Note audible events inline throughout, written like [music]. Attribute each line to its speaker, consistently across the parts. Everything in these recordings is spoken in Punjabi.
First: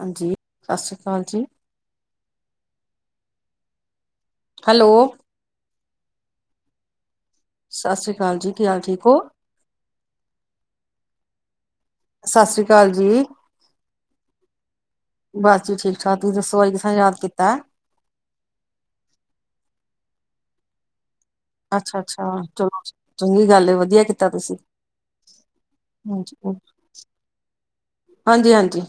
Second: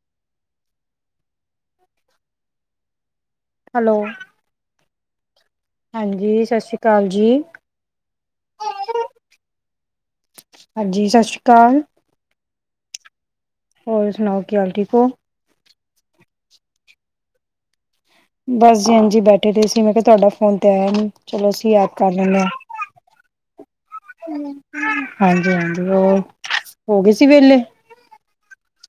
Speaker 1: ਹਾਂਜੀ, ਸਸ ਸ੍ਰੀ ਅਕਾਲ ਜੀ।
Speaker 2: ਹੈਲੋ।
Speaker 1: ਹੈਲੋ।
Speaker 2: ਹਾਂਜੀ, ਸਤਿ ਸ਼੍ਰੀ ਅਕਾਲ ਜੀ।
Speaker 1: ਸਸ ਸ੍ਰੀ ਅਕਾਲ ਜੀ, ਕੀ ਹਾਲ, ਠੀਕ ਓ?
Speaker 2: ਹਾਂਜੀ ਸਤਿ ਸ਼੍ਰੀ ਅਕਾਲ
Speaker 1: ਸਸ ਸ੍ਰੀ ਅਕਾਲ ਜੀ।
Speaker 2: ਹੋਰ ਸੁਨਾਓ, ਕੀ ਹਾਲ ਠੀਕ ਓ?
Speaker 1: ਬਸ ਜੀ ਠੀਕ-ਠਾਕ, ਤੁਸੀ ਦੱਸੋ, ਅੱਜ ਕਿਸ ਰਾਂ ਯਾਦ ਕੀਤੈ?
Speaker 2: ਬਸ ਜੀ ਐਂਜੀ ਬੈਠੇ ਦੇ ਸੀ, ਮੈਂ ਕਿਹਾ ਤੁਹਾਡਾ ਫੋਨ ਤੇ ਆਇਆ ਨੀ। ਚਲੋ ਅਸੀਂ ਯਾਦ
Speaker 1: ਅੱਛਾ
Speaker 2: ਕਰ
Speaker 1: ਅੱਛਾ
Speaker 2: ਲੈਂਨੇ ਆ,
Speaker 1: ਚਲੋ ਚੰਗੀ ਗੱਲ ਹੈ, ਵਧੀਆ ਕੀਤਾ ਤੁਸੀਂ
Speaker 2: ਹਾਂਜੀ-ਹਾਂਜੀ, ਹੋਰ
Speaker 1: ਹਾਂਜੀ
Speaker 2: ਹੋ ਗਏ ਸੀ ਵਿਹਲੇ।
Speaker 1: ਹਾਂਜੀ, ਹਾਂਜੀ।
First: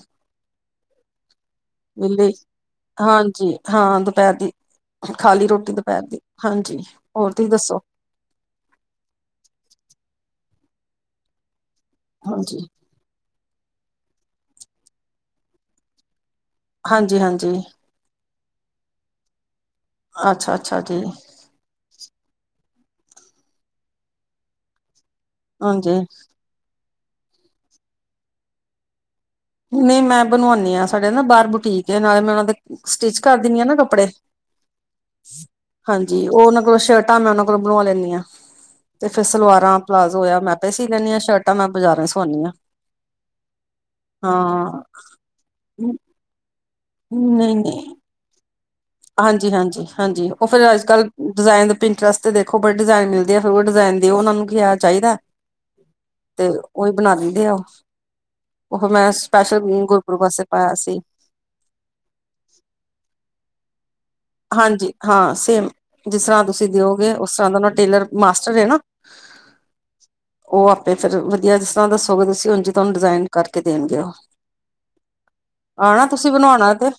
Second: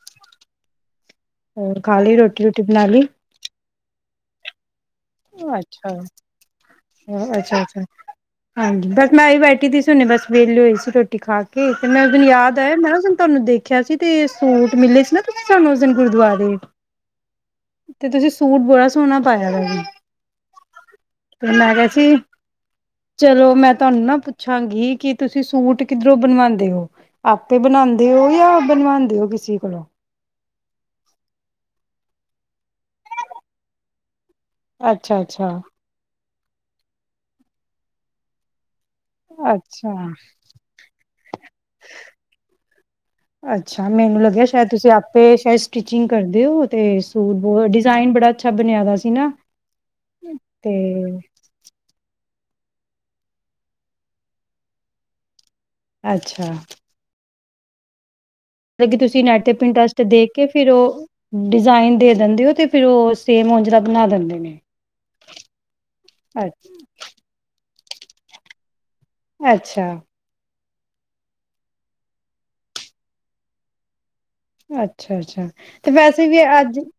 Speaker 2: ਹੋਰ ਖਾ ਲਈ
Speaker 1: ਵਿਹਲੀ
Speaker 2: ਰੋਟੀ ਰੂਟੀ ਬਣਾ ਲਈ
Speaker 1: ਹਾਂਜੀ। ਹਾਂ ਦੁਪਹਿਰ ਦੀ ਖਾ ਲੀ ਰੋਟੀ
Speaker 2: ਅੱਛਾ
Speaker 1: ਦੁਪਹਿਰ ਦੀ ਹਾਂਜੀ ਔਰ ਤੁਸੀਂ
Speaker 2: ਅੱਛਾ
Speaker 1: ਦੱਸੋ।
Speaker 2: ਅੱਛਾ ਬਸ ਮੈਂ ਵੀ ਬੈਠੀ ਸੀ ਹੁਨੇ ਬਸ ਵੇਹਲੀ ਹੋਈ ਸੀ ਰੋਟੀ ਖਾ ਕੇ। ਏ ਮੈਂ ਦਿਨ ਯਾਦ
Speaker 1: ਹਾਂਜੀ
Speaker 2: ਆਇਆ ਨਾ ਮੈਂ ਤੁਹਾਨੂੰ ਦੇਖੇ। ਖੇਆ ਸੀ ਤੇ ਸੂਟ ਮਿਲੇ ਸੀ ਨਾ ਤੁਸੀਂ ਸਾਨੂੰ ਉਸ ਦਿਨ ਗੁਰਦੁਆਰੇ।
Speaker 1: ਹਾਂਜੀ, ਹਾਂਜੀ।
Speaker 2: ਤੇ ਤੁਸੀਂ ਸੂਟ ਬੜਾ ਸੋਹਨਾ ਪਾਇਆ ਦਾ ਸੀ।
Speaker 1: ਅੱਛਾ, ਅੱਛਾ ਜੀ
Speaker 2: ਮੈਂ ਕਿਹਾ ਜੀ ਚਲੋ ਮੈਂ ਤੁਹਾਨੂੰ ਨਾ ਪੁੱਛਾਂਗੀ ਕਿ ਤੁਸੀਂ ਸੂਟ
Speaker 1: ਹਾਂਜੀ
Speaker 2: ਕਿੱਧਰੋਂ ਬਨਵਾਂਦੇ ਹੋ ਆਪੇ ਬਨਾਦੇ ਔ ਜਾਂ ਬਨਵਾਂਦੇ ਹੋ ਕਿਸੇ ਕੋਲੋਂ?
Speaker 1: ਨਹੀਂ ਮੈਂ ਬਨਵਾਂਦੀ ਹਾਂ ਸਾਡੇ ਨਾ ਬਾਹਰ ਬੁਟੀਕ ਐ ਨਾਲੇ ਮੈਂ ਔਨਾਂ ਦੇ ਸਟਿਚ ਕਰ ਦਿੰਦੀ ਆਂ ਨਾ ਕੱਪੜੇ।
Speaker 2: ਅੱਛਾ, ਅੱਛਾ।
Speaker 1: ਹਾਂਜੀ ਔਹ ਔਨਾਂ ਕੋਲੋਂ ਸ਼ਰਟਾਂ ਮੈਂ ਔਨਾਂ ਕੋਲੋਂ ਬਨਵਾ ਲੈਂਨੀ ਆਂ। ਤੇ ਫੇਰ ਸਲਵਾਰਾਂ
Speaker 2: ਅੱਛਾ
Speaker 1: ਪਲਾਜ਼ੋ ਹੋਇਆ ਮੈਂ ਆਪੇ ਸੀ ਲੈਂਦੀ ਆਂ ਸ਼ਰਟਾਂ ਮੈਂ ਬਾਜ਼ਾਰੋਂ ਸਿਵਾਆਂਦੀ ਆਂ।
Speaker 2: ਅੱਛਾ ਮੈਨੂੰ ਲੱਗਿਆ ਸ਼ਾਇਦ ਤੁਸੀਂ ਆਪੇ ਸ਼ਾਇਦ ਸਟਿਚਿੰਗ ਕਰਦੇ ਔ। ਤੇ ਸੂਟ
Speaker 1: ਨਹੀਂ
Speaker 2: ਬੋਹਤ
Speaker 1: ਨਹੀਂ
Speaker 2: ਡਿਜਾਇਨ ਬੜਾ ਅੱਛਾ ਬਨਿਆ ਦਾ ਸੀ। ਨਾ
Speaker 1: ਹਾਂਜੀ, ਹਾਂਜੀ, ਹਾਂਜੀ ਔਹ ਫੇਰ
Speaker 2: ਤੇ
Speaker 1: ਅੱਜ ਕੱਲ। ਡਿਜ਼ਾਇਨ ਦੇ ਪਿੰਟਰਸਟ ਦੇਖੋ ਬੜੀ ਡਿਜ਼ਾਇਨ ਮਿਲਦੀ ਆ ਫੇਰ ਔਹ ਡਿਜ਼ਾਇਨ ਦੇ ਔਹ ਔਨਾ ਨੂੰ ਕਿ ਐ ਚਾਹੀਦਾ। ਤੇ
Speaker 2: ਅੱਛਾ
Speaker 1: ਔਹੀ ਬਨਾ ਦਿੰਦੇ ਆ ਉਹ ਫਿਰ
Speaker 2: ਮਤਲਬ ਕਿ
Speaker 1: ਮੈਂ
Speaker 2: ਤੁਸੀਂ ਨੈਟ ਤੇ
Speaker 1: ਸਪੈਸ਼ਲ
Speaker 2: ਇੰਟਰਸਟ
Speaker 1: ਗੁਰਪੁਰ
Speaker 2: ਦੇਖ
Speaker 1: ਵਾਸਤੇ
Speaker 2: ਕੇ ਫਿਰ
Speaker 1: ਪਾਇਆ ਸੀ
Speaker 2: ਉਹ ਡਿਜ਼ਾਇਨ ਦੇ ਦਿੰਦੇ ਹੋ ਤੇ ਫਿਰ ਉਹ ਸੇਮ ਉਂਹੋਜਲਾ ਬਣਾ ਦਿੰਦੇ ਹੋ
Speaker 1: ਹਾਂਜੀ ਹਾਂ ਸੇਮ ਜਿਸ ਤਰ੍ਹਾਂ ਤੁਸੀਂ ਦਿਓਗੇ ਉਸ ਤਰ੍ਹਾਂ ਦਾ ਉਹ ਦਾ ਟੇਲਰ ਮਾਸਟਰ ਏ ਨਾ
Speaker 2: ਅੱਛਾ
Speaker 1: ਉਹ ਆਪੇ ਫਿਰ ਵਧੀਆ ਜਿਸ ਤਰ੍ਹਾਂ ਦੱਸੋਗੇ ਤੁਸੀਂ ਉਂਜ ਤੁਹਾਨੂੰ ਡਿਜ਼ਾਇਨ ਕਰਕੇ ਦੇਣਗੇ ਉਹ
Speaker 2: ਅੱਛਾ ਅੱਛਾ ਤੇ
Speaker 1: ਆਣਾ
Speaker 2: ਵੈਸੇ
Speaker 1: ਤੁਸੀਂ
Speaker 2: ਵੀ
Speaker 1: ਬਣਵਾਉਣਾ
Speaker 2: ਅੱਜ
Speaker 1: ਤੇ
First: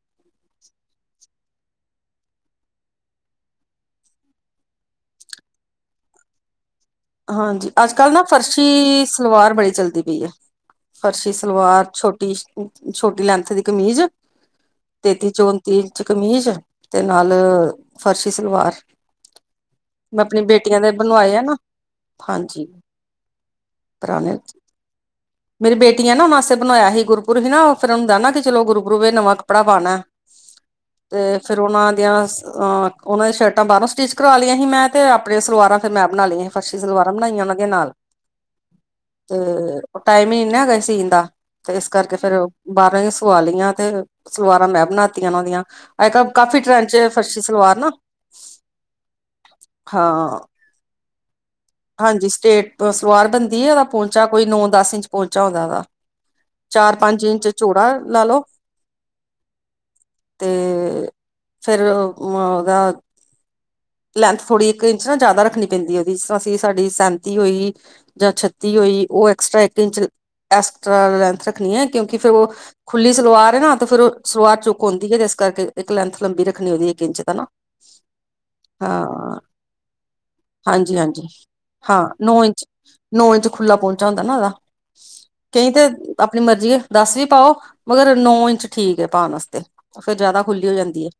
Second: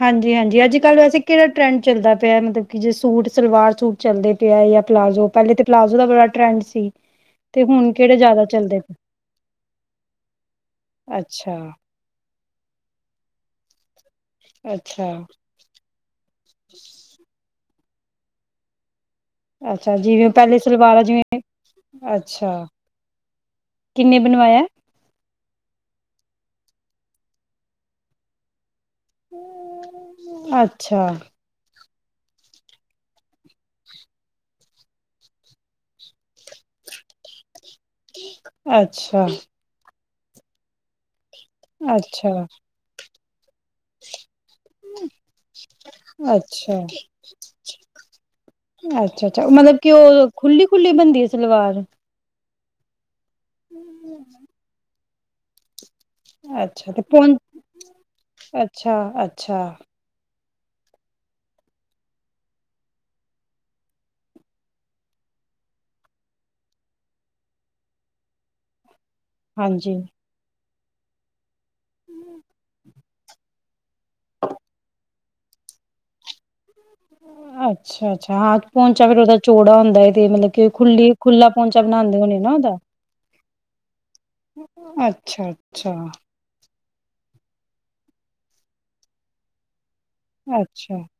Speaker 2: ਹਾਂਜੀ ਹਾਂਜੀ ਅੱਜ ਕੱਲ੍ਹ ਵੈਸੇ ਕਿਹੜਾ ਟਰੈਂਡ ਚੱਲਦਾ ਪਿਆ ਮਤਲਬ ਕਿ ਜੇ ਸੂਟ ਸਲਵਾਰ ਸੂਟ ਚੱਲਦੇ ਪਏ ਆ ਪਲਾਜ਼ੋ ਪਹਿਲੇ ਤਾਂ ਪਲਾਜ਼ੋ ਦਾ ਬੜਾ ਟਰੈਂਡ ਸੀ ਤੇ
Speaker 1: ਹਾਂਜੀ
Speaker 2: ਹੁਣ
Speaker 1: ਅੱਜ ਕੱਲ੍ਹ
Speaker 2: ਕਿਹੜੇ
Speaker 1: ਨਾ
Speaker 2: ਜ਼ਿਆਦਾ ਚੱਲਦੇ ਪਏ
Speaker 1: ਫਰਸ਼ੀ ਸਲਵਾਰ ਬੜੀ ਚੱਲਦੀ ਪਈ ਹੈ ਫਰਸ਼ੀ
Speaker 2: ਅੱਛਾ,
Speaker 1: ਸਲਵਾਰ ਛੋਟੀ ਛੋਟੀ ਲੈਂਥ ਦੀ ਕਮੀਜ਼
Speaker 2: ਅੱਛਾ,
Speaker 1: ਤੇਤੀ ਚੋ ਤੀਲ ਚ ਕਮੀਜ਼ ਤੇ ਨਾਲ ਫਰਸ਼ੀ ਸਲਵਾਰ
Speaker 2: ਅੱਛਾ
Speaker 1: ਮੈਂ
Speaker 2: ਜਿਵੇਂ
Speaker 1: ਆਪਣੀ
Speaker 2: ਪਹਿਲੇ
Speaker 1: ਬੇਟੀਆਂ ਦੇ
Speaker 2: ਸਲਵਾਰਾਂ ਜਿਵੇਂ
Speaker 1: ਬਣਵਾਏ ਆ ਨਾ
Speaker 2: ਅੱਛਾ
Speaker 1: ਹਾਂਜੀ
Speaker 2: ਕਿੰਨੇ
Speaker 1: ਪੁਰਾਣੇ
Speaker 2: ਬਣਵਾਇਆ
Speaker 1: ਮੇਰੀ ਬੇਟੀਆਂ ਨਾ ਉਹਨਾਂ ਵਾਸਤੇ ਬਣਾਇਆ ਸੀ ਗੁਰਪੁਰਬ ਹੀ ਨਾ ਫਿਰ ਉਹਨੂੰ ਦੇਦਾ ਕਿ ਚਲੋ ਗੁਰੂ ਗੁਰੂਵੇ ਨਵਾਂ ਕੱਪੜਾ ਪਾਉਣਾ
Speaker 2: ਅੱਛਾ,
Speaker 1: ਤੇ ਫਿਰ ਉਹਨਾਂ ਦੀਆਂ ਉਹਨਾਂ ਦੀਆਂ ਸ਼ਰਟਾਂ ਬਾਹਰੋਂ ਸਟਿਚ ਕਰਵਾ ਲਈਆਂ ਸੀ ਮੈਂ ਅਤੇ ਆਪਣੀਆਂ ਸਲਵਾਰਾਂ ਫਿਰ ਮੈਂ ਬਣਾ ਲਈਆਂ ਸੀ ਫਰਸ਼ੀ ਸਲਵਾਰਾਂ ਬਣਾਈਆਂ ਉਹਨਾਂ ਦੀਆਂ ਨਾਲ
Speaker 2: ਅੱਛਾ,
Speaker 1: ਤੇ ਉਹ ਟਾਈਮ ਹੀ ਨੀ ਨਾ ਹੈਗਾ ਸੀਣ ਦਾ ਤੇ ਇਸ ਕਰਕੇ ਫੇਰ
Speaker 2: ਅੱਛਾ,
Speaker 1: ਬਾਹਰੋਂ ਦੀ ਸੁਆ ਲਈਆਂ ਤੇ ਸਲਵਾਰਾਂ ਮੈਂ ਬਣਾਤੀਆਂ ਉਨਾਂ ਦੀਆਂ ਅੱਜ ਕੱਲ੍ਹ ਕਾਫੀ
Speaker 2: ਅੱਛਾ,
Speaker 1: ਟਰੈਂਡ ਚ ਆ ਫਰਸ਼ੀ ਸਲਵਾਰ ਨਾ
Speaker 2: ਅੱਛਾ ਅੱਛਾ ਮਤਲਬ ਕਿ ਉਹ
Speaker 1: ਹਾਂ
Speaker 2: ਖੁੱਲੀ ਖੁੱਲੀ ਬਣਦੀ ਐ ਸਲਵਾਰ
Speaker 1: ਹਾਂਜੀ ਸਟੇਟ ਸਲਵਾਰ ਬਣਦੀ ਆ ਉਹਦਾ ਪਹੁੰਚਾ ਕੋਈ ਨੌ ਦਸ ਇੰਚ ਪਹੁੰਚਾ ਹੁੰਦਾ ਉਹਦਾ
Speaker 2: ਅੱਛਾ
Speaker 1: ਚਾਰ
Speaker 2: ਤੇ ਪੋਂ
Speaker 1: ਪੰਜ ਇੰਚ ਚੂੜਾ ਲਾ ਲਓ
Speaker 2: ਅੱਛਾ, ਅੱਛਾ
Speaker 1: ਤੇ ਫੇਰ ਉਹਦਾ ਲੈਂਥ ਥੋੜ੍ਹੀ ਇੱਕ ਇੰਚ ਨਾ ਜ਼ਿਆਦਾ ਰੱਖਣੀ ਪੈਂਦੀ ਉਹਦੀ ਜਿਸ ਤਰ੍ਹਾਂ ਅਸੀਂ ਸਾਡੀ ਸੈਂਤੀ ਹੋਈ ਜਾਂ ਛੱਤੀ ਹੋਈ ਉ ਏ ਇੱਕ ਇੰਚ
Speaker 2: ਹਾਂਜੀ
Speaker 1: ਐਕਸਟਰਾ ਲੈਂਥ ਰੱਖਨੀ ਏ, ਕਿਉਕਿ ਫੇਰ ਉ ਖੁੱਲੀ ਸਲਵਾਰ ਏ ਨਾ ਤਾਂ ਫੇਰ ਉ ਸਲਵਾਰ ਚੁੱਕ ਆਂਦੀ ਏ, ਇਸ ਕਰਕੇ ਇੱਕ ਲੈਂਥ ਲੰਬੀ ਰੱਖਨੀ ਹੁੰਦੀ ਇੱਕ ਇੰਚ ਤਾ ਨਾ।
Speaker 2: ਅੱਛਾ-ਅੱਛਾ ਹਾਂ ਪੋਂਚਾ ਫੇਰ
Speaker 1: ਹਾਂ
Speaker 2: ਉਦਾ ਚੋੜਾ ਹੁੰਦਾ ਏ ਤੇ ਮਲਬ ਕਿ
Speaker 1: ਹਾਂਜੀ
Speaker 2: ਖੁੱਲੀ
Speaker 1: ਹਾਂਜੀ
Speaker 2: ਖੁੱਲਾ ਪੋੰਚਾ
Speaker 1: ਹਾਂ
Speaker 2: ਬਨਾਦੇ ਹੋਨੇ
Speaker 1: ਨੌ
Speaker 2: ਨਾ
Speaker 1: ਇੰਚ
Speaker 2: ਉਦਾ।
Speaker 1: ਨੌ ਇੰਚ ਖੁੱਲਾ ਪੋੰਚਾ ਹੁੰਦਾ ਨਾ ਉਦਾ। ਕਈ ਤੇ
Speaker 2: ਅੱਛਾ-ਅੱਛਾ,
Speaker 1: ਅਪਨੀ ਮਰਜ਼ੀ ਏ ਦਸ ਵੀ ਪਾਓ, ਮਗਰ ਨੌ ਇੰਚ ਠੀਕ ਏ ਪਾਨ ਵਸਤੇ ਫੇਰ ਜਾਦਾ ਖੁੱਲੀ ਹੋ ਜਾਂਦੀ ਏ।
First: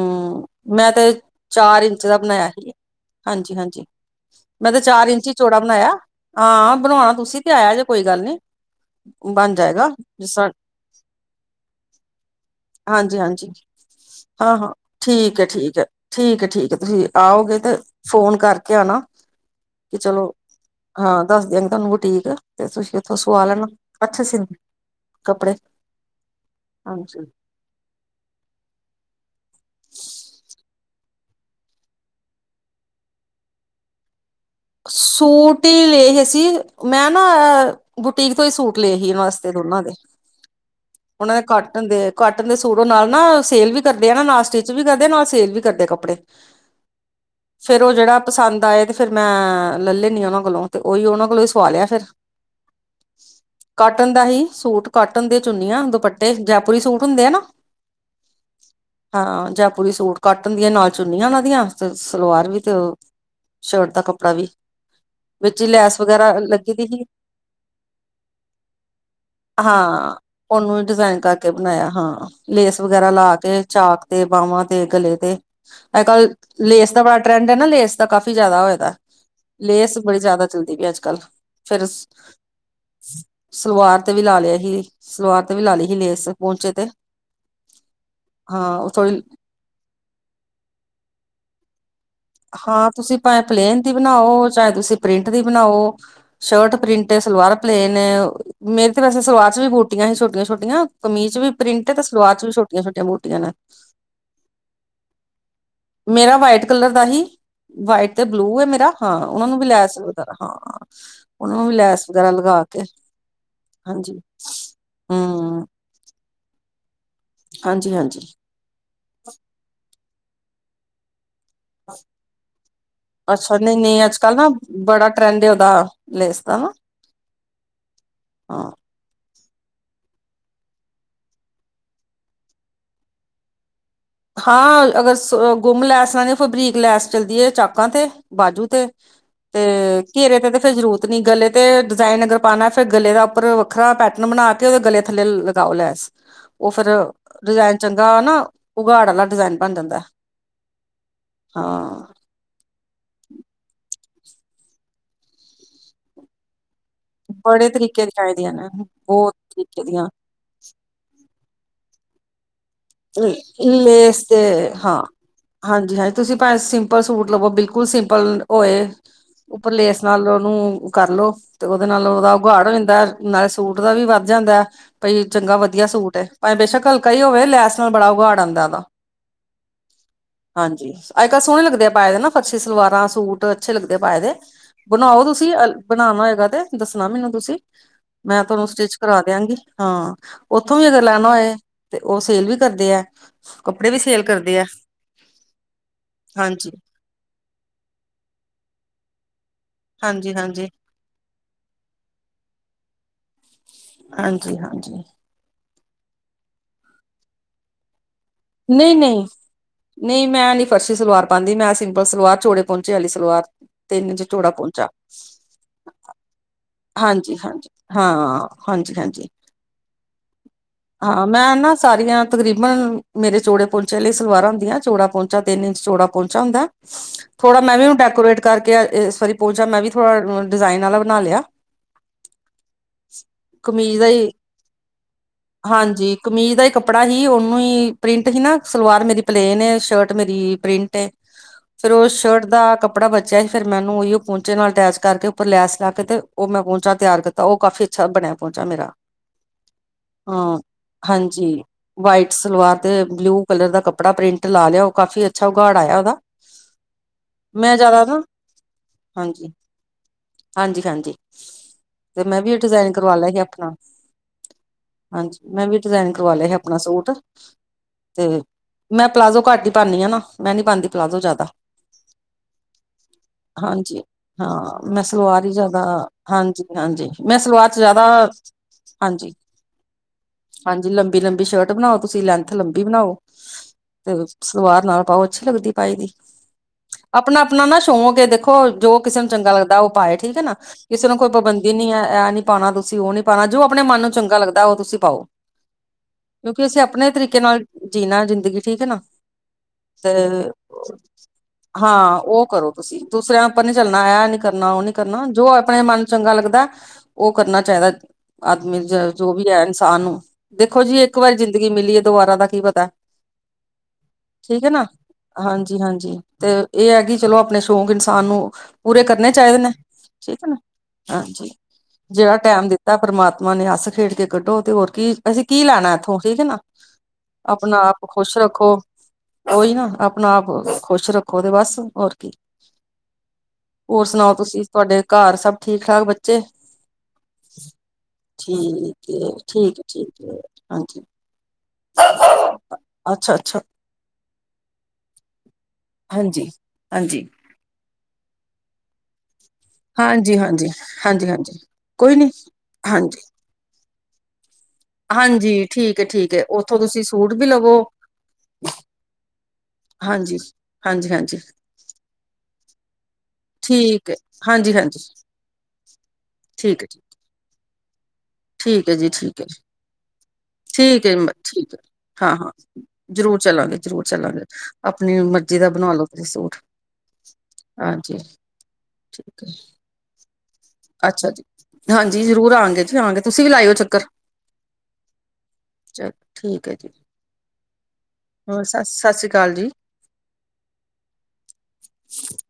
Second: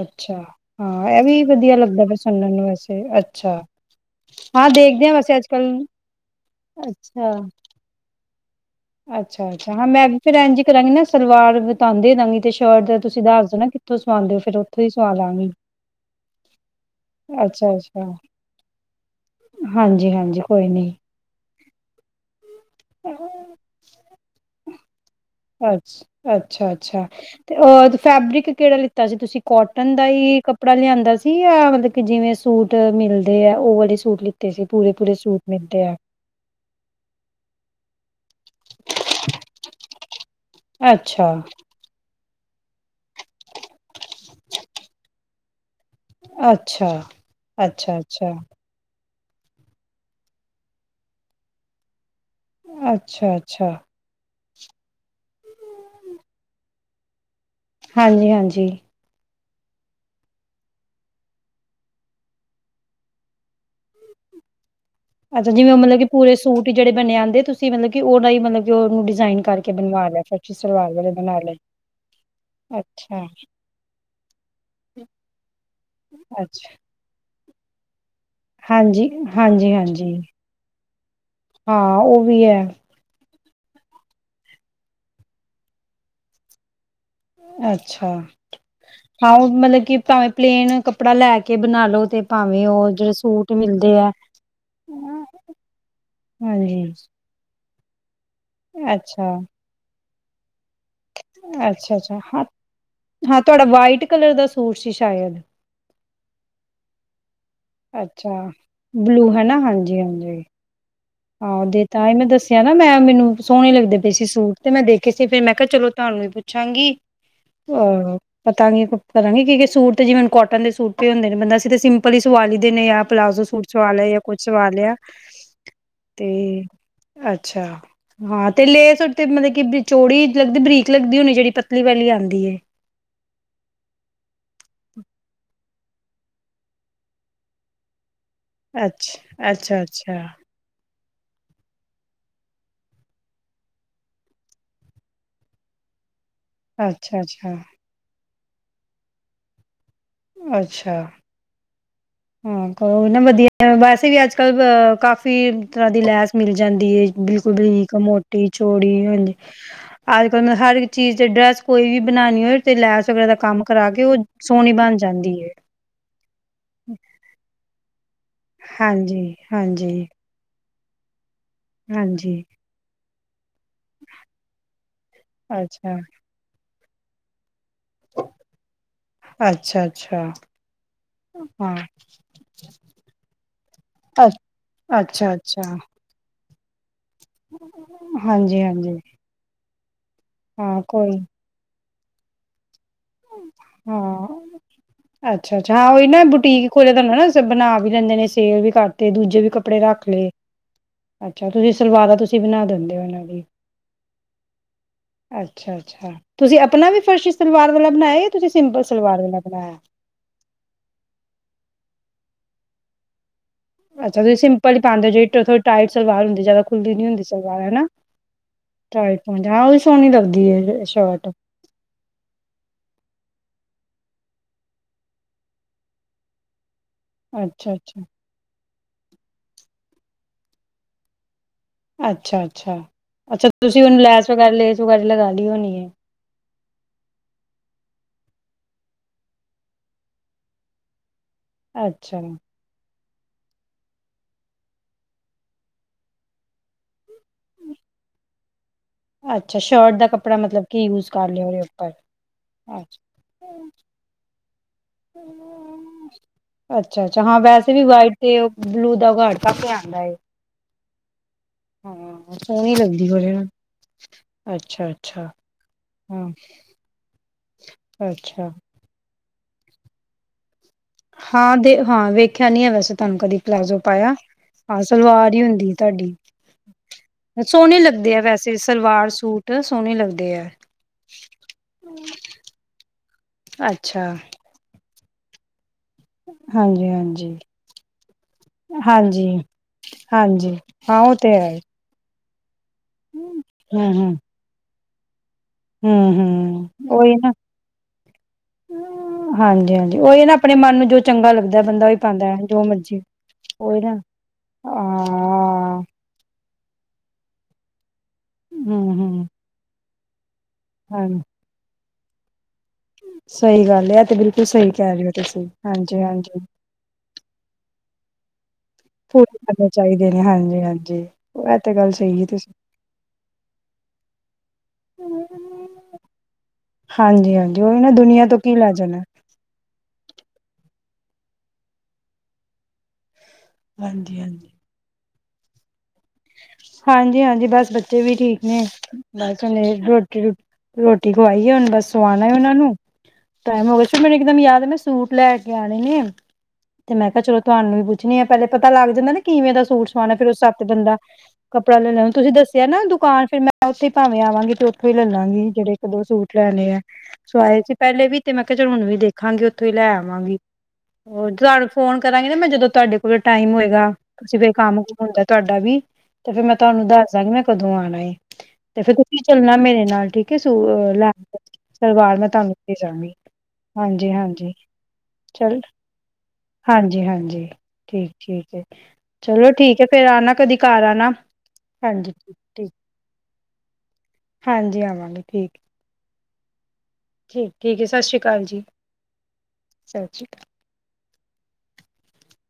Speaker 2: ਅੱਛਾ, ਹਾਂ ਐ ਵੀ ਵਧੀਆ
Speaker 1: ਚਾਰ
Speaker 2: ਲੱਗਦਾ
Speaker 1: ਇੰਚ
Speaker 2: ਪਿਆ
Speaker 1: ਦਾ ਬਨਾਇਆ
Speaker 2: ਸੁਣਨ ਨੂੰ
Speaker 1: ਸੀ।
Speaker 2: ਵੈਸੇ ਅੱਛਾ
Speaker 1: ਹਾਂਜੀ-ਹਾਂਜੀ
Speaker 2: ਹਾਂ
Speaker 1: ਮੈਂ ਤੇ ਚਾਰ
Speaker 2: ਦੇਖਦੇ ਆ
Speaker 1: ਇੰਚ ਹੀ
Speaker 2: ਵੈਸੇ
Speaker 1: ਚੌੜਾ
Speaker 2: ਅੱਜ-ਕੱਲ
Speaker 1: ਬਨਾਇਆ, ਹਾਂ ਬਣਵਾਨਾ
Speaker 2: ਅੱਛਾ,
Speaker 1: ਤੁਸੀਂ ਤੇ ਆਇਆ ਜੇ ਕੋਈ ਗੱਲ ਨੀ। ਬਣ
Speaker 2: ਅੱਛਾ-ਅੱਛਾ ਹਾਂ
Speaker 1: ਜਾਏਗਾ
Speaker 2: ਮੈਂ ਵੀ
Speaker 1: ਜਿਸ
Speaker 2: ਫੇਰ
Speaker 1: ਤਰ੍ਹਾਂ
Speaker 2: ਐਂਝ ਈ ਕਰਾਂਗੀ ਨਾ ਸਲਵਾਰ ਤੁਆਨੂ ਦੇ ਦਾਂਗੀ ਤੇ ਸ਼ਰਟ ਦਾ
Speaker 1: ਹਾਂਜੀ
Speaker 2: ਤੁਸੀਂ
Speaker 1: ਹਾਂਜੀ
Speaker 2: ਦੱਸ ਦੇਨਾ ਕਿਥੋ ਸਵਾਨਦੇ ੳ
Speaker 1: ਹਾਂ
Speaker 2: ਫੇਰ
Speaker 1: ਹਾਂ
Speaker 2: ੳਥੋ ਈ ਸਵਾ
Speaker 1: ਠੀਕ ਹੈ
Speaker 2: ਲਾਂਗੀ।
Speaker 1: ਠੀਕ ਹੈ ਠੀਕ ਏ ਠੀਕ ਏ, ਤੁਸੀਂ ਆਓਗੇ ਤੇ
Speaker 2: ਅੱਛਾ-ਅੱਛਾ,
Speaker 1: ਫੋਨ ਕਰਕੇ ਆਨਾ।
Speaker 2: ਹਾਂਜੀ-ਹਾਂਜੀ ਕੋਈ ਨੀ।
Speaker 1: ਦੱਸ ਦਿਆਂਗੀ ਤੁਆਨੂੰ ਵੁਟੀਕ, ਤੇ ਤੁਸੀਂ ਉੱਥੋਂ ਸਵਾ ਲੈਨਾ ਅੱਛਾ ਸੀ
Speaker 2: ਅੱਛ, ਅੱਛਾ-ਅੱਛਾ
Speaker 1: ਹਾਂਜੀ
Speaker 2: ਤੇ ਅ ਫੈਬਰਿਕ ਕੇੜਾ ਲਿੱਤਾ ਸੀ, ਤੁਸੀਂ ਕੋਟਨ ਦਾ ਈ ਕੱਪੜਾ ਲਿਆਂਦਾ ਸੀ ਜਾਂ ਮਤਲਬ ਕਿ ਜਿਵੇਂ ਸੂਟ ਮਿਲਦੇ ਐ ਉ ਵਾਲੇ ਸੂਟ ਲਿ
Speaker 1: ਸੂਟ ਈ ਲਏ ਸੀ ਅਸੀ ਮੈਂ ਨਾ ਬੁਟੀਕ ਤੋਂ ਈ ਸੂਟ ਲਏ ਸੀ ਉਨਾਂ ਵਾਸਤੇ ਦੋਨਾਂ ਦੇ।
Speaker 2: ਅੱਛਾ-ਅੱਛਾ,
Speaker 1: ਉਨਾਂ ਨੇ ਕੋਟਨ ਦੇ ਕੋਟਨ ਦੇ ਸੂਟੋ ਨਾਲ ਨਾ ਸੇਲ ਵੀ ਕਰਦੇ ਆ ਨਾ ਨਾਲ ਸਟਿਚ ਵੀ ਕਰਦੇ ਨਾਲ ਸੇਲ ਵੀ ਕਰਦੇ ਕਪ ਪੜੇ ਫੇਰ ਉ
Speaker 2: ਅੱਛਾ-ਅੱਛਾ,
Speaker 1: ਜੇੜਾ ਪਸੰਦ ਆਏ ਤੇ ਫੇਰ ਮੈਂ ਲਲਨੀ ਆਂ ਉਨਾਂ ਕੋਲੋਂ ਤੇ ਉਹੀ ਉਨਾਂ ਕੋਲੋਂ ਈ ਸਵਾ ਲਿਆ ਫੇਰ।
Speaker 2: ਅੱਛਾ-ਅੱਛਾ
Speaker 1: ਕੋਟਨ ਦਾ ਈ, ਸੂਟ ਕੋਟਨ ਦੇ ਚੁੰਨੀਆਂ ਦੁਪੱਟੇ ਜੈਪੁਰੀ ਸੂਟ ਹੁੰਦੇ ਆ ਨਾ
Speaker 2: ਹਾਂਜੀ-ਹਾਂਜੀ
Speaker 1: ਹਾਂ, ਜੈਪੂਰੀ ਸੂਟ ਕੋਟਨ ਦੀਆਂ ਨਾਲ ਚੁਨੀਆਂ ਓਨਾਂ ਦੀਆਂ ਤੇ ਸਲਵਾਰ ਵੀ ਤੇ ਓਹ ਸ਼ਰਟ ਦਾ ਕੱਪੜਾ ਵੀ।
Speaker 2: ਅੱਛਾ,
Speaker 1: ਵਿੱਚ ਹੀ
Speaker 2: ਜਿਵੇਂ ਓ ਮਤਲਬ
Speaker 1: ਲੈਸ
Speaker 2: ਕਿ
Speaker 1: ਵਗੈਰਾ
Speaker 2: ਪੂਰੇ ਸੂਟ
Speaker 1: ਲੱਗੀ ਦੀ
Speaker 2: ਜੇੜੇ
Speaker 1: ਸੀ
Speaker 2: ਬਨੇ ਆਂਦੇ ਤੁਸੀਂ ਮਤਲਬ ਕਿ ਓਦਾ ਈ ਮਤਲਬ ਕਿ ਓਨੂੰ ਡਿਜ਼ਾਇਨ ਕਾਰਕੇ ਬਨਵਾ ਲਿਆ ਫੇਰ।
Speaker 1: ਓਨੂੰ ਈ ਡਿਜ਼ਾਇਨ ਕਰਕੇ ਬਨਾਇਆ ਹਾਂ। ਲੇਸ ਵਗੈਰਾ ਲਾ
Speaker 2: ਅੱਛਾ-ਅੱਛਾ,
Speaker 1: ਕੇ ਚਾਕ ਤੇ ਬਾਵਾਂ ਤੇ ਗਲੇ ਤੇ, ਅੱਜ ਕੱਲ ਲੇ ਸ ਦਾ ਬੜਾ ਟਰੈਂਡ ਏ ਨਾ ਲੇਸ ਦਾ ਕਾਫੀ ਜਾਦਾ ਹੋਆ ਦਾ, ਲੇਸ
Speaker 2: ਹਾਂਜੀ-ਹਾਂਜੀ-ਹਾਂਜੀ
Speaker 1: ਬੜੀ ਜਾਦਾ ਚੱਲਦੀ ਪਈ ਅੱਜ-ਕੱਲ
Speaker 2: ਹਾਂ
Speaker 1: ਫੇਰ
Speaker 2: ਉਹ ਵੀ ਹੈ
Speaker 1: ਸਲਵਾਰ ਤੇ ਵੀ ਲਾ ਲਿਆ ਹੀ, ਸਲਵਾਰ ਤੇ ਵੀ ਲਾ ਲੀ ਹੀ ਲੇਸ ਪੋੰਚੇ ਤੇ।
Speaker 2: ਅੱਛਾ,
Speaker 1: ਹਾਂ ਉਹ ਥੋੜੀ
Speaker 2: ਹਾਂ ਉ ਮਤਲਬ ਕਿ ਭਾਵੇਂ ਪਲੇਨ ਕੱਪੜਾ ਲੈ ਕੇ ਬਨਾਲੋ ਤੇ ਭਾਵੇਂ
Speaker 1: ਹਾਂ,
Speaker 2: ਉਹ ਜਿਹੜੇ
Speaker 1: ਤੁਸੀਂ ਭਾਏ
Speaker 2: ਸੂਟ
Speaker 1: ਪਲੇਨ ਦੀ
Speaker 2: ਮਿਲਦੇ ਆ
Speaker 1: ਬਨਾਓ, ਚਾਹੇ ਤੁਸੀਂ ਪ੍ਰਿੰਟ ਦੀ ਬਨਾਓ, ਸ਼ਰਟ
Speaker 2: ਹਾਂਜੀ
Speaker 1: ਪ੍ਰਿੰਟ ਏ ਸਲਵਾਰ ਪਲੇਨ ਏ, ਮੇਰੇ ਤੇ ਵੈਸੇ
Speaker 2: ਅੱਛਾ
Speaker 1: ਸਲਵਾਰ ਚ ਵੀ ਬੂਟੀਆਂ ਸੀ ਛੋਟੀਆਂ-ਛੋਟੀਆਂ। ਕਮੀਜ਼ ਵੀ ਪ੍ਰਿੰਟ ਏ
Speaker 2: ਅੱਛਾ
Speaker 1: ਤੇ
Speaker 2: ਅੱਛਾ
Speaker 1: ਸਲਵਾਰ ਚ
Speaker 2: ਹਾਂ
Speaker 1: ਵੀ ਛੋਟੀਆਂ-ਛੋਟੀਆਂ ਬੂਟੀਆਂ
Speaker 2: ਹਾਂ
Speaker 1: ਨੇ।
Speaker 2: ਤੁਹਾਡਾ ਵਾਈਟ ਕਲਰ ਦਾ ਸੂਟ ਸੀ ਸ਼ਾਇਦ
Speaker 1: ਮੇਰਾ ਵਾਈਟ ਕਲਰ ਦਾ ਹੀ। ਵਾਈਟ ਤੇ
Speaker 2: ਅੱਛਾ
Speaker 1: ਬਲੂ ਏ ਮੇਰਾ ਹਾਂ
Speaker 2: ਬਲੂ
Speaker 1: ਓਨਾਂ ਨੂੰ ਵੀ ਲੈਸ ਵਦੈ ਹਾਂ। ਉਹਨਾਂ
Speaker 2: ਆਹੋ
Speaker 1: ਨੂੰ ਵੀ
Speaker 2: ਦੇ
Speaker 1: ਲੈਸ
Speaker 2: ਤਾਂਹੀ ਮੈਂ
Speaker 1: ਵਗੈਰਾ ਲਗਾ
Speaker 2: ਦੱਸਿਆ ਨਾ
Speaker 1: ਕੇ
Speaker 2: ਮੈਂ ਮੈਨੂੰ ਸੋਨੇ ਲੱਗਦੇ ਪਏ
Speaker 1: ਹਾਂਜੀ
Speaker 2: ਸੀ ਸੂਟ ਤੇ ਮੈਂ ਦੇਖੇ ਸੀ ਫੇਰ ਮੈਂ
Speaker 1: ਹਮ
Speaker 2: ਕੈ ਚਲੋ ਤੁਆਨੂੰ ਈ ਪੁੱਛਾਂਗੀ।
Speaker 1: ਹਾਂਜੀ
Speaker 2: ਹੋਰ
Speaker 1: ਹਾਂਜੀ
Speaker 2: ਪਤਾਂ ਵੀ ਕੁ ਕਰਾਂਗੀ ਕਿ ਸੂਟ ਤੇ ਜਿਵੇਂ ਹੁਨ ਕੋਟਨ ਦੇ ਸੁਟ ਪਏ ਹੁੰਦੇ ਨੇ ਬੰਦਾ ਕਿਤੇ ਸਿੰਪਲ ਈ ਸਵਾ ਲਈਦੇ ਨੇ ਯਾ ਪਲਾਜ਼ੋ ਸੂਟ ਸਵਾ ਲਿਆ ਯਾ ਕੁਛ ਸਵਾ ਲਿਆ।
Speaker 1: ਪੰਦੇ ਦਾ
Speaker 2: ਤੇ
Speaker 1: ਨਾ
Speaker 2: ਅੱਛਾ, ਹਾਂ ਤੇ ਲੇਸ ਤੇ ਮਤਲਬ ਕਿ ਬੀ ਚੌੜੀ ਲੱਗਦੀ ਬਰੀਕ ਲੱਗਦੀ ਹੋਣੀ ਜੇੜੀ ਪਤਲੀ ਵਾਲੀ ਆੰਦੀ ਏ।
Speaker 1: ਹਾਂ, ਅਗਰ ਸ ਗੁੰਮ ਲੈਸਾਂ ਨੇ ਫਿਰ ਬਰੀਕ ਲੈਸ ਚੱਲਦੀ ਏ ਚਾਕਾਂ ਤੇ। ਬਾਜੂ ਤੇ,
Speaker 2: ਅੱਛਾ
Speaker 1: ਤੇ
Speaker 2: ਅੱਛਾ ਅੱਛਾ
Speaker 1: ਘੇਰੇ ਤੇ ਤੇ ਫਿਰ ਜ਼ਰੂਰ ਨੀ ਗਲੇ ਤੇ ਡਿਜ਼ਾਇਨ ਅਗਰ ਪਾਣੈ ਫਿਰ ਗਲੇ ਦਾ ਉਪਰ ਵੱਖਰਾ ਪੈਟਰਨ ਬਣਾ ਕੇ ਓਦੇ ਗਲੇ ਥੱਲੇ ਲਗਾਓ ਲੈਸ। ਓਹ ਫੇਰ
Speaker 2: ਅੱਛਾ ਅੱਛਾ
Speaker 1: ਡਿਜਾਇਨ ਚੰਗਾ ਨਾ ਉਗਾੜ ਆਲਾ ਡਿਜਾਇਨ ਬਣ ਜਾਂਦੈ।
Speaker 2: ਅੱਛਾ।
Speaker 1: ਹਾਂ।
Speaker 2: ਹਾਂ ਤੇ ਓਹੀ ਨਾ ਵਧੀਐ ਵੈਸੇ ਵੀ ਅੱਜ-ਕਲ ਵ ਕਾਫੀ ਤਰ੍ਹਾਂ ਦੀ ਲੈਸ ਮਿਲ ਜਾਂਦੀ ਏ। ਬਿਲਕੁਲ
Speaker 1: ਬੜੇ
Speaker 2: ਬਰੀਕ,
Speaker 1: ਤਰੀਕੇ ਦੀਆਂ ਆਈਆਂ
Speaker 2: ਮੋਟੀ,
Speaker 1: ਦੀਆਂ ਨੇ
Speaker 2: ਚੋੜੀ ਹਾਂਜੀ।
Speaker 1: ਬਹੁਤ ਤਰੀਕੇ ਦੀਆਂ
Speaker 2: ਅੱਜ ਤਾਨੁ ਹਰ ਇੱਕ ਚੀਜ਼ ਤੇ ਡਰੈੱਸ ਕੋਈ ਵੀ ਬਣਾਣੀ ਹੋਏ ਤੇ ਲੈਸ ਵਗੈਰਾ ਦਾ ਕੰਮ ਕਰਾ ਕੇ ਓਹ ਸੋਣੀ ਬਣ ਜਾਂਦੀ ਏ।
Speaker 1: ਹਾਂਜੀ-ਹਾਂਜੀ, ਤੁਸੀਂ ਭਾਏ ਸਿੰਪਲ ਸੂਟ ਲਵੋ, ਬਿਲਕੁਲ ਸਿੰਪਲ ਔਏ
Speaker 2: ਹਾਂਜੀ
Speaker 1: ਉੱਪਰ ਲੇਸ
Speaker 2: ਹਾਂਜੀ
Speaker 1: ਨਾਲ ਓਨੂੰ ਕਰਲੋ ਤੇ ਓਦੇ ਨਾਲ ਓਦਾ
Speaker 2: ਹਾਂਜੀ
Speaker 1: ਉਘਾੜ ਹੋ ਜਾਂਦੈ। ਨਾਲੇ ਸੂਟ ਦਾ ਵੀ ਵੱਧ ਜਾਂਦੈ, ਬਈ ਚੰਗਾ ਵਧੀਆ
Speaker 2: ਅੱਛਾ
Speaker 1: ਸੂਟ ਏ। ਭਾਏ, ਬੇਸ਼ੱਕ ਹਲਕਾ ਹੀ ਹੋਵੇ ਲੈਸ ਨਾਲ ਬੜਾ ਉਘਾੜ ਆਂਦੈ ਓਦਾ।
Speaker 2: ਅੱਛਾ, ਅੱਛ
Speaker 1: ਹਾਂਜੀ, ਅੱਜ-ਕੱਲ੍ਹ ਸੋਣੇ ਲੱਗਦੇ ਐ ਪਾਏ ਦੇ ਨਾ ਫਰਸ਼ੀ ਸਲਵਾਰਾਂ ਸੂਟ ਅੱਛੇ ਲੱਗਦੇ ਐ ਪਾਏ ਦੇ। ਬਣਾਵਾਓ
Speaker 2: ਅੱਛਾ
Speaker 1: ਤੁਸੀਂ ਅ
Speaker 2: ਅੱਛਾ
Speaker 1: ਬਣਾਣਾ ਹੈਏਗਾ ਤੇ। ਦੱਸਣਾ ਮੈਨੂੰ ਤੁਸੀਂ ਮੈਂ
Speaker 2: ਹਾਂਜੀ
Speaker 1: ਤੁਹੈਨੂੰ ਸਟਿਚ
Speaker 2: ਹਾਂਜੀ
Speaker 1: ਕਰਾ ਦੇਆਂਗੀ ਹਾਂ। ਓਥੋਂ
Speaker 2: ਹਾਂ
Speaker 1: ਵੀ ਅਗਰ
Speaker 2: ਕੋਈ
Speaker 1: ਲੈਣਾ ਹੋਏ ਤੇ ਓਹ ਸੇਲ ਵੀ ਕਰਦੇ ਐ।
Speaker 2: ਹਾਂ, ਅੱਛਾ-ਅੱਛਾ ਹਾਂ ਓਹੀ ਨਾ
Speaker 1: ਹਾਂਜੀ,
Speaker 2: ਬੁਟੀਕ ਖੋਲੇਆ ਦਾ ਹੂੰਦੈ ਨਾ ਤੇ ਬਣਾ ਵੀ ਲੈਂਦੇ ਨੇ, ਸੇਲ ਵੀ ਕਰਤੇ, ਦੂਜੇ ਵੀ ਕੱਪੜੇ ਰੱਖ ਲੇ।
Speaker 1: ਹਾਂਜੀ, ਹਾਂਜੀ,
Speaker 2: ਅੱਛਾ, ਤੁਸੀਂ ਸਲਵਾਰਾਂ ਤੁਸੀਂ ਬਣਾ ਦਿੰਦੇ ਹੋ ਇਨਾਂ ਦੀ।
Speaker 1: ਹਾਂਜੀ, ਹਾਂਜੀ।
Speaker 2: ਅੱਛਾ ਅੱਛਾ, ਤੁਸੀਂ ਅਪਣਾ ਵੀ ਫਰਸੀ਼ ਸਲਵਾਰ ਵਾਲਾ ਬਣਾਇਐ ਯਾ ਤੁਸੀਂ ਸਿੰਪਲ
Speaker 1: ਨਹੀਂ,
Speaker 2: ਸਲਵਾਰ
Speaker 1: ਨਹੀਂ,
Speaker 2: ਵਾਲਾ ਬਣਾਐ?
Speaker 1: ਨਹੀਂ ਮੈਂ ਨੀ ਫਰਸ਼ੀ ਸਲਵਾਰ ਪਾੰਦੀ ਮੈਂ ਸਿੰਪਲ ਸਲਵਾਰ ਚੋੜੇ ਪੋੰਚੇ ਆਲੀ ਸਲਵਾਰ। ਤਿੰਨ
Speaker 2: ਅੱਛਾ,
Speaker 1: ਚ
Speaker 2: ਤੁਸੀਂ
Speaker 1: ਚੋੜਾ
Speaker 2: ਸਿੰਪਲ ਹੀ
Speaker 1: ਪਹੁੰਚਾ
Speaker 2: ਪਾੰਦੇ ਜੇੜੀ ਟਥ ਟਾਈਟ ਸਲਵਾਰ ਹੁੰਦੀ ਜੈਦਾ ਖੁੱਲ੍ਹੀ ਨੀ ਹੂੰਦੀ
Speaker 1: ਹਾਂਜੀ,
Speaker 2: ਸਲਵਾਰ
Speaker 1: ਹਾਂਜੀ,
Speaker 2: ਹੈਨਾ।
Speaker 1: ਹਾਂ, ਹਾਂਜੀ,
Speaker 2: ਟ੍ਰਾਈ
Speaker 1: ਹਾਂਜੀ।
Speaker 2: ਪੋਚਾ ਆ ਉਹ ਵੀ ਸੋਹਣੀ ਲੱਗਦੀ ਏ।
Speaker 1: ਹਾਂ, ਮੈਂ ਨਾ ਸਾਰੀਆਂ ਤਕਰੀਬਨ ਮੇਰੇ ਚੌੜੇ ਪੌੰਚੇ ਅਲੀ ਸਲਵਾਰਾਂ ਹੁੰਦੀਐਂ ਚੌੜਾ ਪੋੰਚਾ ਤਿੰਨ ਇੰਚ ਚੌੜਾ ਪੋੰਚਾ ਹੁੰਦਾ। ਥੋੜਾ
Speaker 2: ਅੱਛਾ
Speaker 1: ਮੈਂ ਵੀ ਹੁਣ
Speaker 2: ਅੱਛਾ
Speaker 1: ਡੈਕੋਰੇਟ ਕਰਕੇ ਇਸ ਵਾਰੀ ਪੋੰਚਾ ਮੈਂ ਵੀ ਥੋੜ੍ਹਾ ਡਿਜ਼ਾਇਨ ਆਲਾ ਬਣਾ ਲਿਆ।
Speaker 2: ਅੱਛਾ-ਅੱਛਾ, ਅੱਛਾ ਤੁਸੀਂ ਹੁਣ
Speaker 1: ਕਮੀਜ਼ ਦਾ ਹੀ
Speaker 2: ਲੈਸ ਵਗੈਰਾ ਲੇਸ ਵਗੈਰਾ ਲਗਾ ਲਈ ਹੋਣੀ ਹੈ
Speaker 1: ਹਾਂਜੀ। ਕਮੀਜ਼ ਦਾ ਹੀ ਕੱਪੜਾ ਹੀ, ਉਹਨੂੰ ਹੀ ਪ੍ਰਿੰਟ ਹੀ ਨਾ, ਸਲਵਾਰ ਮੇਰੀ ਪਲੇਨ ਏ, ਸ਼ਰਟ ਮੇਰੀ ਪ੍ਰਿੰਟ ਏ। ਫਿਰ ਉਸ ਸ਼ਰਟ
Speaker 2: ਅੱਛਾ
Speaker 1: ਦਾ ਕੱਪ ਕੱਪੜਾ ਬਚਿਆ ਹੀ, ਫਿਰ ''ਮੈ ਓਹਨੂੰ ਓਹੀ ਓ ਪੋਂਚੇ ਨਾਲ ਅਟੈਚ ਕਰਕੇ, ਉੱਪਰ ਲੈਸ ਲਾਕੇ ਤੇ ਉਹ ਮੈਂ ਪੋਂਚਾ ਤਿਆਰ ਤਾ ਉਹ ਕਾਫੀ ਅੱਛਾ ਬਣਿਆ ਪੌਂਚਾ ਮੇਰਾ।
Speaker 2: ਅੱਛਾ, ਸ਼ਰਟ ਦਾ ਕੱਪ
Speaker 1: ਹਾਂ, ਹਾਂਜੀ। ਵਾਈਟ ਸਲਵਾਰ ਤੇ,
Speaker 2: ਅੱਛਾ
Speaker 1: ਬਲਊ ਕਲਰ ਦਾ ਕੱਪੜਾ ਪ੍ਰਿੰਟ ਲਾ ਲਿਆ ਕਾਫੀ ਅੱਛਾ, ਉਗ੍ਹਾੜ ਆਇਆ ਉਹਦਾ।
Speaker 2: ਅੱਛਾ-ਅੱਛਾ, ਹਾਂ ਵੈਸੇ
Speaker 1: ਮੈਂ
Speaker 2: ਵੀ
Speaker 1: ਜ਼ਿਆਦਾ
Speaker 2: ਵਾਇਟ
Speaker 1: ਨਾ
Speaker 2: ਤੇ ਬ੍ਲੂ ਦਾ ਉਘਾੜ ਕਾਫ਼ੀ ਆਂਦਾ ਏ।
Speaker 1: ਹਾਂਜੀ-ਹਾਂਜੀ, ਤੇ
Speaker 2: ਹਾਂ
Speaker 1: ਮੈਂ ਵੀ ਇਹ
Speaker 2: ਸੋਹਣੀ
Speaker 1: ਡਿਜ਼ਾਇਨ
Speaker 2: ਲੱਗਦੀ
Speaker 1: ਕਰਵਾ ਲਿਆ
Speaker 2: ਉਹਦੇ
Speaker 1: ਹੀ
Speaker 2: ਨਾਲ
Speaker 1: ਆਪਣਾ।
Speaker 2: ਅੱਛਾ। ਅੱਛਾ
Speaker 1: ਹਾਂਜੀ, 'ਮੈਂ' ਵੀ ਡਿਜ਼ਾਇਨ
Speaker 2: ਹਾਂ
Speaker 1: ਕਰਵਾ ਲਿਆ ਹੀ ਆਪਣਾ ਸੂਟ, ਤੇ
Speaker 2: ਅੱਛਾ
Speaker 1: ਮੈਂ ਪਲਾਜੋ ਘੱਟ ਈ ਪਾਨੀ ਆਂ ਨਾ। ਮੈਂ'ਨੀ ਪਾਂਦੀ ਪਲਾਜੋ।
Speaker 2: ਹਾਂ ਦੇ ਹਾਂ ਵੇਖਿਆ ਨੀ ਐ ਵੈਸੇ ਤਾਨੂੰ ਕਦੀ ਪਲਾਜੋ
Speaker 1: ਹਾਂਜੀ।
Speaker 2: ਪਾਇਆ। ਹਾਂ
Speaker 1: ਮੈਂ
Speaker 2: ਸਲਵਾਰ ਈ
Speaker 1: ਹੀ
Speaker 2: ਹੁੰਦੀ ਏ
Speaker 1: ਜ਼ਿਆਦਾ
Speaker 2: ਤਾਡੀ,
Speaker 1: ਹਾਂਜੀ-ਹਾਂਜੀ, ਮੈਂ ਸਲਵਾਰ ਚ
Speaker 2: ਸੋਣੀ
Speaker 1: ਜ਼ਿਆਦਾ
Speaker 2: ਲੱਗਦੀ ਆ ਵੈਸੇ ਸਲਵਾਰ-ਸੂਟ। ਟ ਸੋਣੇ ਲੱਗਦੇ ਐ।
Speaker 1: ਹਾਂਜੀ ਲੰਬੀ-ਲੰਬੀ ਸ਼ਰਟ ਬਨਾਓ ਤੁਸੀ, ਲੈਂਥ ਲੰਬੀ ਬਨਾਓ
Speaker 2: ਅੱਛਾ
Speaker 1: ਤੇ ਸਲਵਾਰ ਨਾਲ ਪਾਓ ਅੱਛੀ ਲੱਗਦੀ ਪਾਈ ਦੀ।
Speaker 2: ਹਾਂਜੀ ਹਾਂਜੀ
Speaker 1: ਅਪਨਾ-ਅਪਨਾ ਨਾ ਸ਼ੌਕ ਏ ਦੇਖੋ, ਜੋ ਕਿਸੇ
Speaker 2: ਹਾਂਜੀ
Speaker 1: ਨੂੰ ਚੰਗਾ ਲੱਗਦਾ ਔ ਪਾਏ ਠੀਕ ਏਨਾ।
Speaker 2: ਹਾਂਜੀ ਹਾਂ
Speaker 1: ਕਿਸੇ
Speaker 2: ਉਹ
Speaker 1: ਨੂੰ ਕੋਈ
Speaker 2: ਤੇ ਹੈ
Speaker 1: ਪਾਬੰਦੀ ਨੀ ਐ, ਐ ਨੀ ਪਾਨਾ ਤੁਸੀਂ ਔ ਨੀ
Speaker 2: ਹੂੰ
Speaker 1: ਪਾਨਾ ਜੋ ਆਪਨੇ
Speaker 2: ਹੂੰ
Speaker 1: ਮਨ ਨੂੰ ਚੰਗਾ ਲੱਗਦਾ ਔ ਤੁਸੀ ਪਾਓ।
Speaker 2: ਹੂੰ
Speaker 1: ਕਿਉਂਕਿ ਅਸੀਂ
Speaker 2: ਹੂੰ
Speaker 1: ਆਪਨੇ
Speaker 2: ਉਹੀ ਨਾ
Speaker 1: ਤਰੀਕੇ ਨਾਲ ਜੀਨਾ ਜ਼ਿੰਦਗੀ ਠੀਕ ਏ ਨਾ।
Speaker 2: ਹਾਂਜੀ ਹਾਂਜੀ
Speaker 1: ਤੇ,
Speaker 2: ਉਹੀ ਨਾ ਆਪਣੇ ਮਨ ਨੂੰ ਜੋ ਚੰਗਾ ਲੱਗਦਾ ਬੰਦਾ ਉਹੀ
Speaker 1: ਹਾਂ
Speaker 2: ਪਾਉਂਦਾ
Speaker 1: ਔ
Speaker 2: ਜੋ
Speaker 1: ਕਰੋ ਤੁਸੀ
Speaker 2: ਮਰਜੀ
Speaker 1: ਦੂਸਰਿਆਂ ਉੱਪਰ ਨੀ
Speaker 2: ਉਹੀ ਨਾ
Speaker 1: ਚੱਲਨਾ ਐ ਨੀ ਕਰਨਾ ਔ ਨੀ
Speaker 2: ਹਾਂ
Speaker 1: ਕਰਨਾ ਜੋ ਆਪਣੇ ਮਨ ਚੰਗਾ ਲੱਗਦਾ ਔ ਕਰਨਾ ਚਾਈਦਾ। ਆਦਮੀ
Speaker 2: ਹਮ
Speaker 1: ਜ
Speaker 2: ਹਮ
Speaker 1: ਜੋ ਵੀ ਐ ਇਨਸਾਨ ਨੂੰ। ਦੇਖੋ ਜੀ
Speaker 2: ਹਾਂ
Speaker 1: ਏਕ ਵਾਰੀ ਜ਼ਿੰਦਗੀ ਮਿਲੀ ਏ, ਦੁਬਾਰਾ ਤਾ ਦਾ,
Speaker 2: ਸਹੀ ਗੱਲ ਹੈ ਤੇ ਬਿਲਕੁਲ
Speaker 1: ਠੀਕ
Speaker 2: ਸਹੀ
Speaker 1: ਏ ਨਾ,
Speaker 2: ਕਹਿ ਰਹੇ ਹੋ ਤੁਸੀਂ ਹਾਂਜੀ
Speaker 1: ਹਾਂਜੀ-ਹਾਂਜੀ
Speaker 2: ਹਾਂਜੀ
Speaker 1: ਤੇ ਏ ਐ ਕਿ ਚਲੋ, ਆਪਣੇ ਸ਼ੌਕ ਇਨਸਾਨ ਨੂੰ ਪੂਰੇ ਕਰਨੇ ਚਾਈਦੇ ਨੇ
Speaker 2: ਚਾਹੀਦੇ ਨੇ
Speaker 1: ਠੀਕ ਏ ਨਾ,
Speaker 2: ਹਾਂਜੀ ਹਾਂਜੀ
Speaker 1: ਹਾਂਜੀ
Speaker 2: ਇਹ ਤੇ ਗੱਲ ਸਹੀ ਹੈ
Speaker 1: ਜੇੜਾ
Speaker 2: ਤੁਸੀਂ
Speaker 1: ਟੈਮ ਦਿੱ ਤਾ ਪਰਮਾਤਮਾ ਨੇ ਹੱਸ-ਖੇਡਕੇ ਕੱਢੋ ਤੇ ਹੋਰ ਕੀ, ਅਸੀਂ ਕੀ ਲੈਨਾ ਇੱਥੋਂ ਠੀਕ ਏ ਨਾ
Speaker 2: ਹਾਂਜੀ ਹਾਂਜੀ ਉਹੀ ਨਾ
Speaker 1: ਅਪਨਾ-ਆਪ
Speaker 2: ਦੁਨੀਆਂ
Speaker 1: ਖੁਸ਼
Speaker 2: ਤੋਂ ਕੀ ਲੈ
Speaker 1: ਰੱਖੋ।
Speaker 2: ਜਾਣਾ
Speaker 1: ਓਈ ਨਾ, ਅਪਨਾ-ਆਪ ਖੁਸ਼ ਰੱਖੋ ਤੇ ਬਸ ਹੋਰ ਕੀ। ਹੋਰ
Speaker 2: ਹਾਂਜੀ
Speaker 1: ਸੁਨਾਓ ਤੁਸੀ, ਤੁਆਡੇ ਘਾਰ ਸਭ ਠੀਕ-ਠਾਕ ਬੱ?
Speaker 2: ਹਾਂਜੀ-ਹਾਂਜੀ ਬਸ ਬੱਚੇ ਵੀ ਠੀਕ ਨੇ,
Speaker 1: ਏ
Speaker 2: ਬਸ ਹੁਨੇ
Speaker 1: ਠੀਕ ਏ, ਠੀਕ ਏ ਹਾਂਜੀ
Speaker 2: ਰੋਟੀ-ਰੋਟੀ ਖੁਵਾਈਏ ਹੁਨ ਬਸ ਸਵਾਨਾ ਏ ਉਨਾ ਨੂੰ
Speaker 1: ਅੱਛਾ ਅੱਛਾ
Speaker 2: ਟਾਈਮ ਹੋਗਿਆ ਸੀ, ਮੈਨੂੰ ਇੱਕਦਮ ਯਾਦ ਮੈਂ ਸੂਟ ਲੈਕੇ ਆਣੇ ਨੇ।
Speaker 1: ਹਾਂਜੀ
Speaker 2: ਤੇ ਮੈਂ ਕਿਆ
Speaker 1: ਹਾਂਜੀ
Speaker 2: ਚਲੋ ਤੁਆਨੂੰ ਈ ਪੁੱਛਨੀ ਆ ਪੇਲੇ ਪਤਾ ਲੱਗ ਜਾਂਦਾ ਨਾ ਕਿਂਵੇਂ ਦਾ ਸੂਟ ਸਵਾਨਾ ਫੇਰ ਉਸ
Speaker 1: ਹਾਂਜੀ
Speaker 2: ਹਿਸਾਬ ਤੇ
Speaker 1: ਹਾਂਜੀ
Speaker 2: ਬੰਦਾ
Speaker 1: ਹਾਂਜੀ ਹਾਂਜੀ
Speaker 2: ਕੱਪੜਾ ਲੈ ਲੇਂ,
Speaker 1: ਕੋਈ ਨੀ
Speaker 2: ਤੁਸੀਂ ਦੱਸਿਆ ਨਾ
Speaker 1: ਹਾਂਜੀ
Speaker 2: ਦੁਕਾਨ ਫੇਰ ਮੈ ਉੱਥੇ ਈ ਭਾਵੇਂ ਆਵਾਂਗੀ ਤੇ ਥੋਂ ਹੀ ਲੈੱਲਾਂਗੀ,
Speaker 1: ਹਾਂਜੀ
Speaker 2: ਜੇੜੇ
Speaker 1: ਠੀਕ
Speaker 2: ਇੱਕ-ਦੋ
Speaker 1: ਹੈ ਠੀਕ
Speaker 2: ਸੂਟ
Speaker 1: ਹੈ
Speaker 2: ਲੈਨੇ ਐ
Speaker 1: ਉੱਥੋਂ ਤੁਸੀਂ ਸੂਟ ਵੀ
Speaker 2: ਸਵਾਏ ਸੀ
Speaker 1: ਲਵੋ
Speaker 2: ਪੇਲੇ ਵੀ ਤੇ ''ਮੈਂ ਕਿਹਾ ਚਲ ਹੁਨ ਵੀ ਦੇਖ ਖਾਂਗੀ, ਉੱਥੋਂ ਈ ਲੈ ਆਵਾਂਗੀ
Speaker 1: ਹਾਂਜੀ ਹਾਂਜੀ ਹਾਂਜੀ
Speaker 2: [unintelligible] ਫੋਨ ਕਰਾਂਗੀ ਨਾ ਮੈਂ, ਜਦੋਂ ਤੁਆਡੇ ਕੋਲ ਟਾਈਮ ਹੋਏਗਾ,
Speaker 1: ਠੀਕ ਹੈ
Speaker 2: ਤੁਸੀਂ ਫੇਰ
Speaker 1: ਹਾਂਜੀ ਹਾਂਜੀ
Speaker 2: ਕੰਮ-ਕੁੰਮ ਹੁੰਦਾ ਤੁਆਡਾ ਵੀ। ਤੇ ਫੇਰ ਮੈਂ
Speaker 1: ਠੀਕ
Speaker 2: ਤੁਆਨੂੰ
Speaker 1: ਹੈ ਜੀ
Speaker 2: ਦੱਸ ਦਾਂਗੀ, ਮੈਂ ਕਦੋਂ ਆਣਾ ਏ। ਤੇ
Speaker 1: ਠੀਕ
Speaker 2: ਫੇਰ
Speaker 1: ਹੈ ਜੀ
Speaker 2: ਤੁਸੀਂ
Speaker 1: ਠੀਕ ਹੈ
Speaker 2: ਚੱਲਨਾ ਮੇਰੇ ਨਾਲ ਠੀਕ ਐ ਸੂ
Speaker 1: ਠੀਕ
Speaker 2: ਲੈ
Speaker 1: ਹੈ ਜੀ, ਠੀਕ ਹੈ
Speaker 2: ਸਲਵਾਰ ਮੈ
Speaker 1: ਹਾਂ ਹਾਂ
Speaker 2: ਤੁਆਨੂੰ
Speaker 1: ਜ਼ਰੂਰ ਚੱਲਾਂਗੇ ਜ਼ਰੂਰ ਚੱਲਾਂਗੇ
Speaker 2: ਹਾਂਜੀ-ਹਾਂਜੀ
Speaker 1: ਆਪਣੀ ਮਰਜ਼ੀ
Speaker 2: ਚੱਲ
Speaker 1: ਦਾ ਬਣਾ ਲਓ ਤੁਸੀਂ ਸੂਟ
Speaker 2: ਹਾਂਜੀ-ਹਾਂਜੀ।
Speaker 1: ਹਾਂਜੀ
Speaker 2: ਠੀਕ-ਠੀਕ ਏ, ਚਲੋ ਠੀਕ ਏ, ਫੇਰ ਆਨਾ ਕਦੀ। ਘਰ ਆਣਾ
Speaker 1: ਅੱਛਾ-ਛਾ ਹਾਂਜੀ
Speaker 2: ਠੀਕ
Speaker 1: ਜ਼ਰੂਰ
Speaker 2: ਠੀਕ
Speaker 1: ਆਂਗੇ ਜੀ ਆਵਾਂਗੇ ਤੁਸੀਂ ਵੀ ਲਾਇਓ ਚੱਕਰ।
Speaker 2: ਹਾਂਜੀ ਆਵਾਂਗੇ ਠੀਕ।
Speaker 1: ਚੱਲ, ਠੀਕ ਏ ਜੀ।
Speaker 2: ਠੀਕ, ਠੀਕ ਏ ਸਤਿ ਸ਼੍ਰੀ ਕਾਲ ਜੀ,
Speaker 1: ਹੋਰ ਸਤਿ ਸਤਿ ਸ਼੍ਰੀ ਅਕਾਲ ਜੀ।
Speaker 2: ਸਤਿ ਸ਼੍ਰੀ ਕਾਲ।
Speaker 1: [inaudible]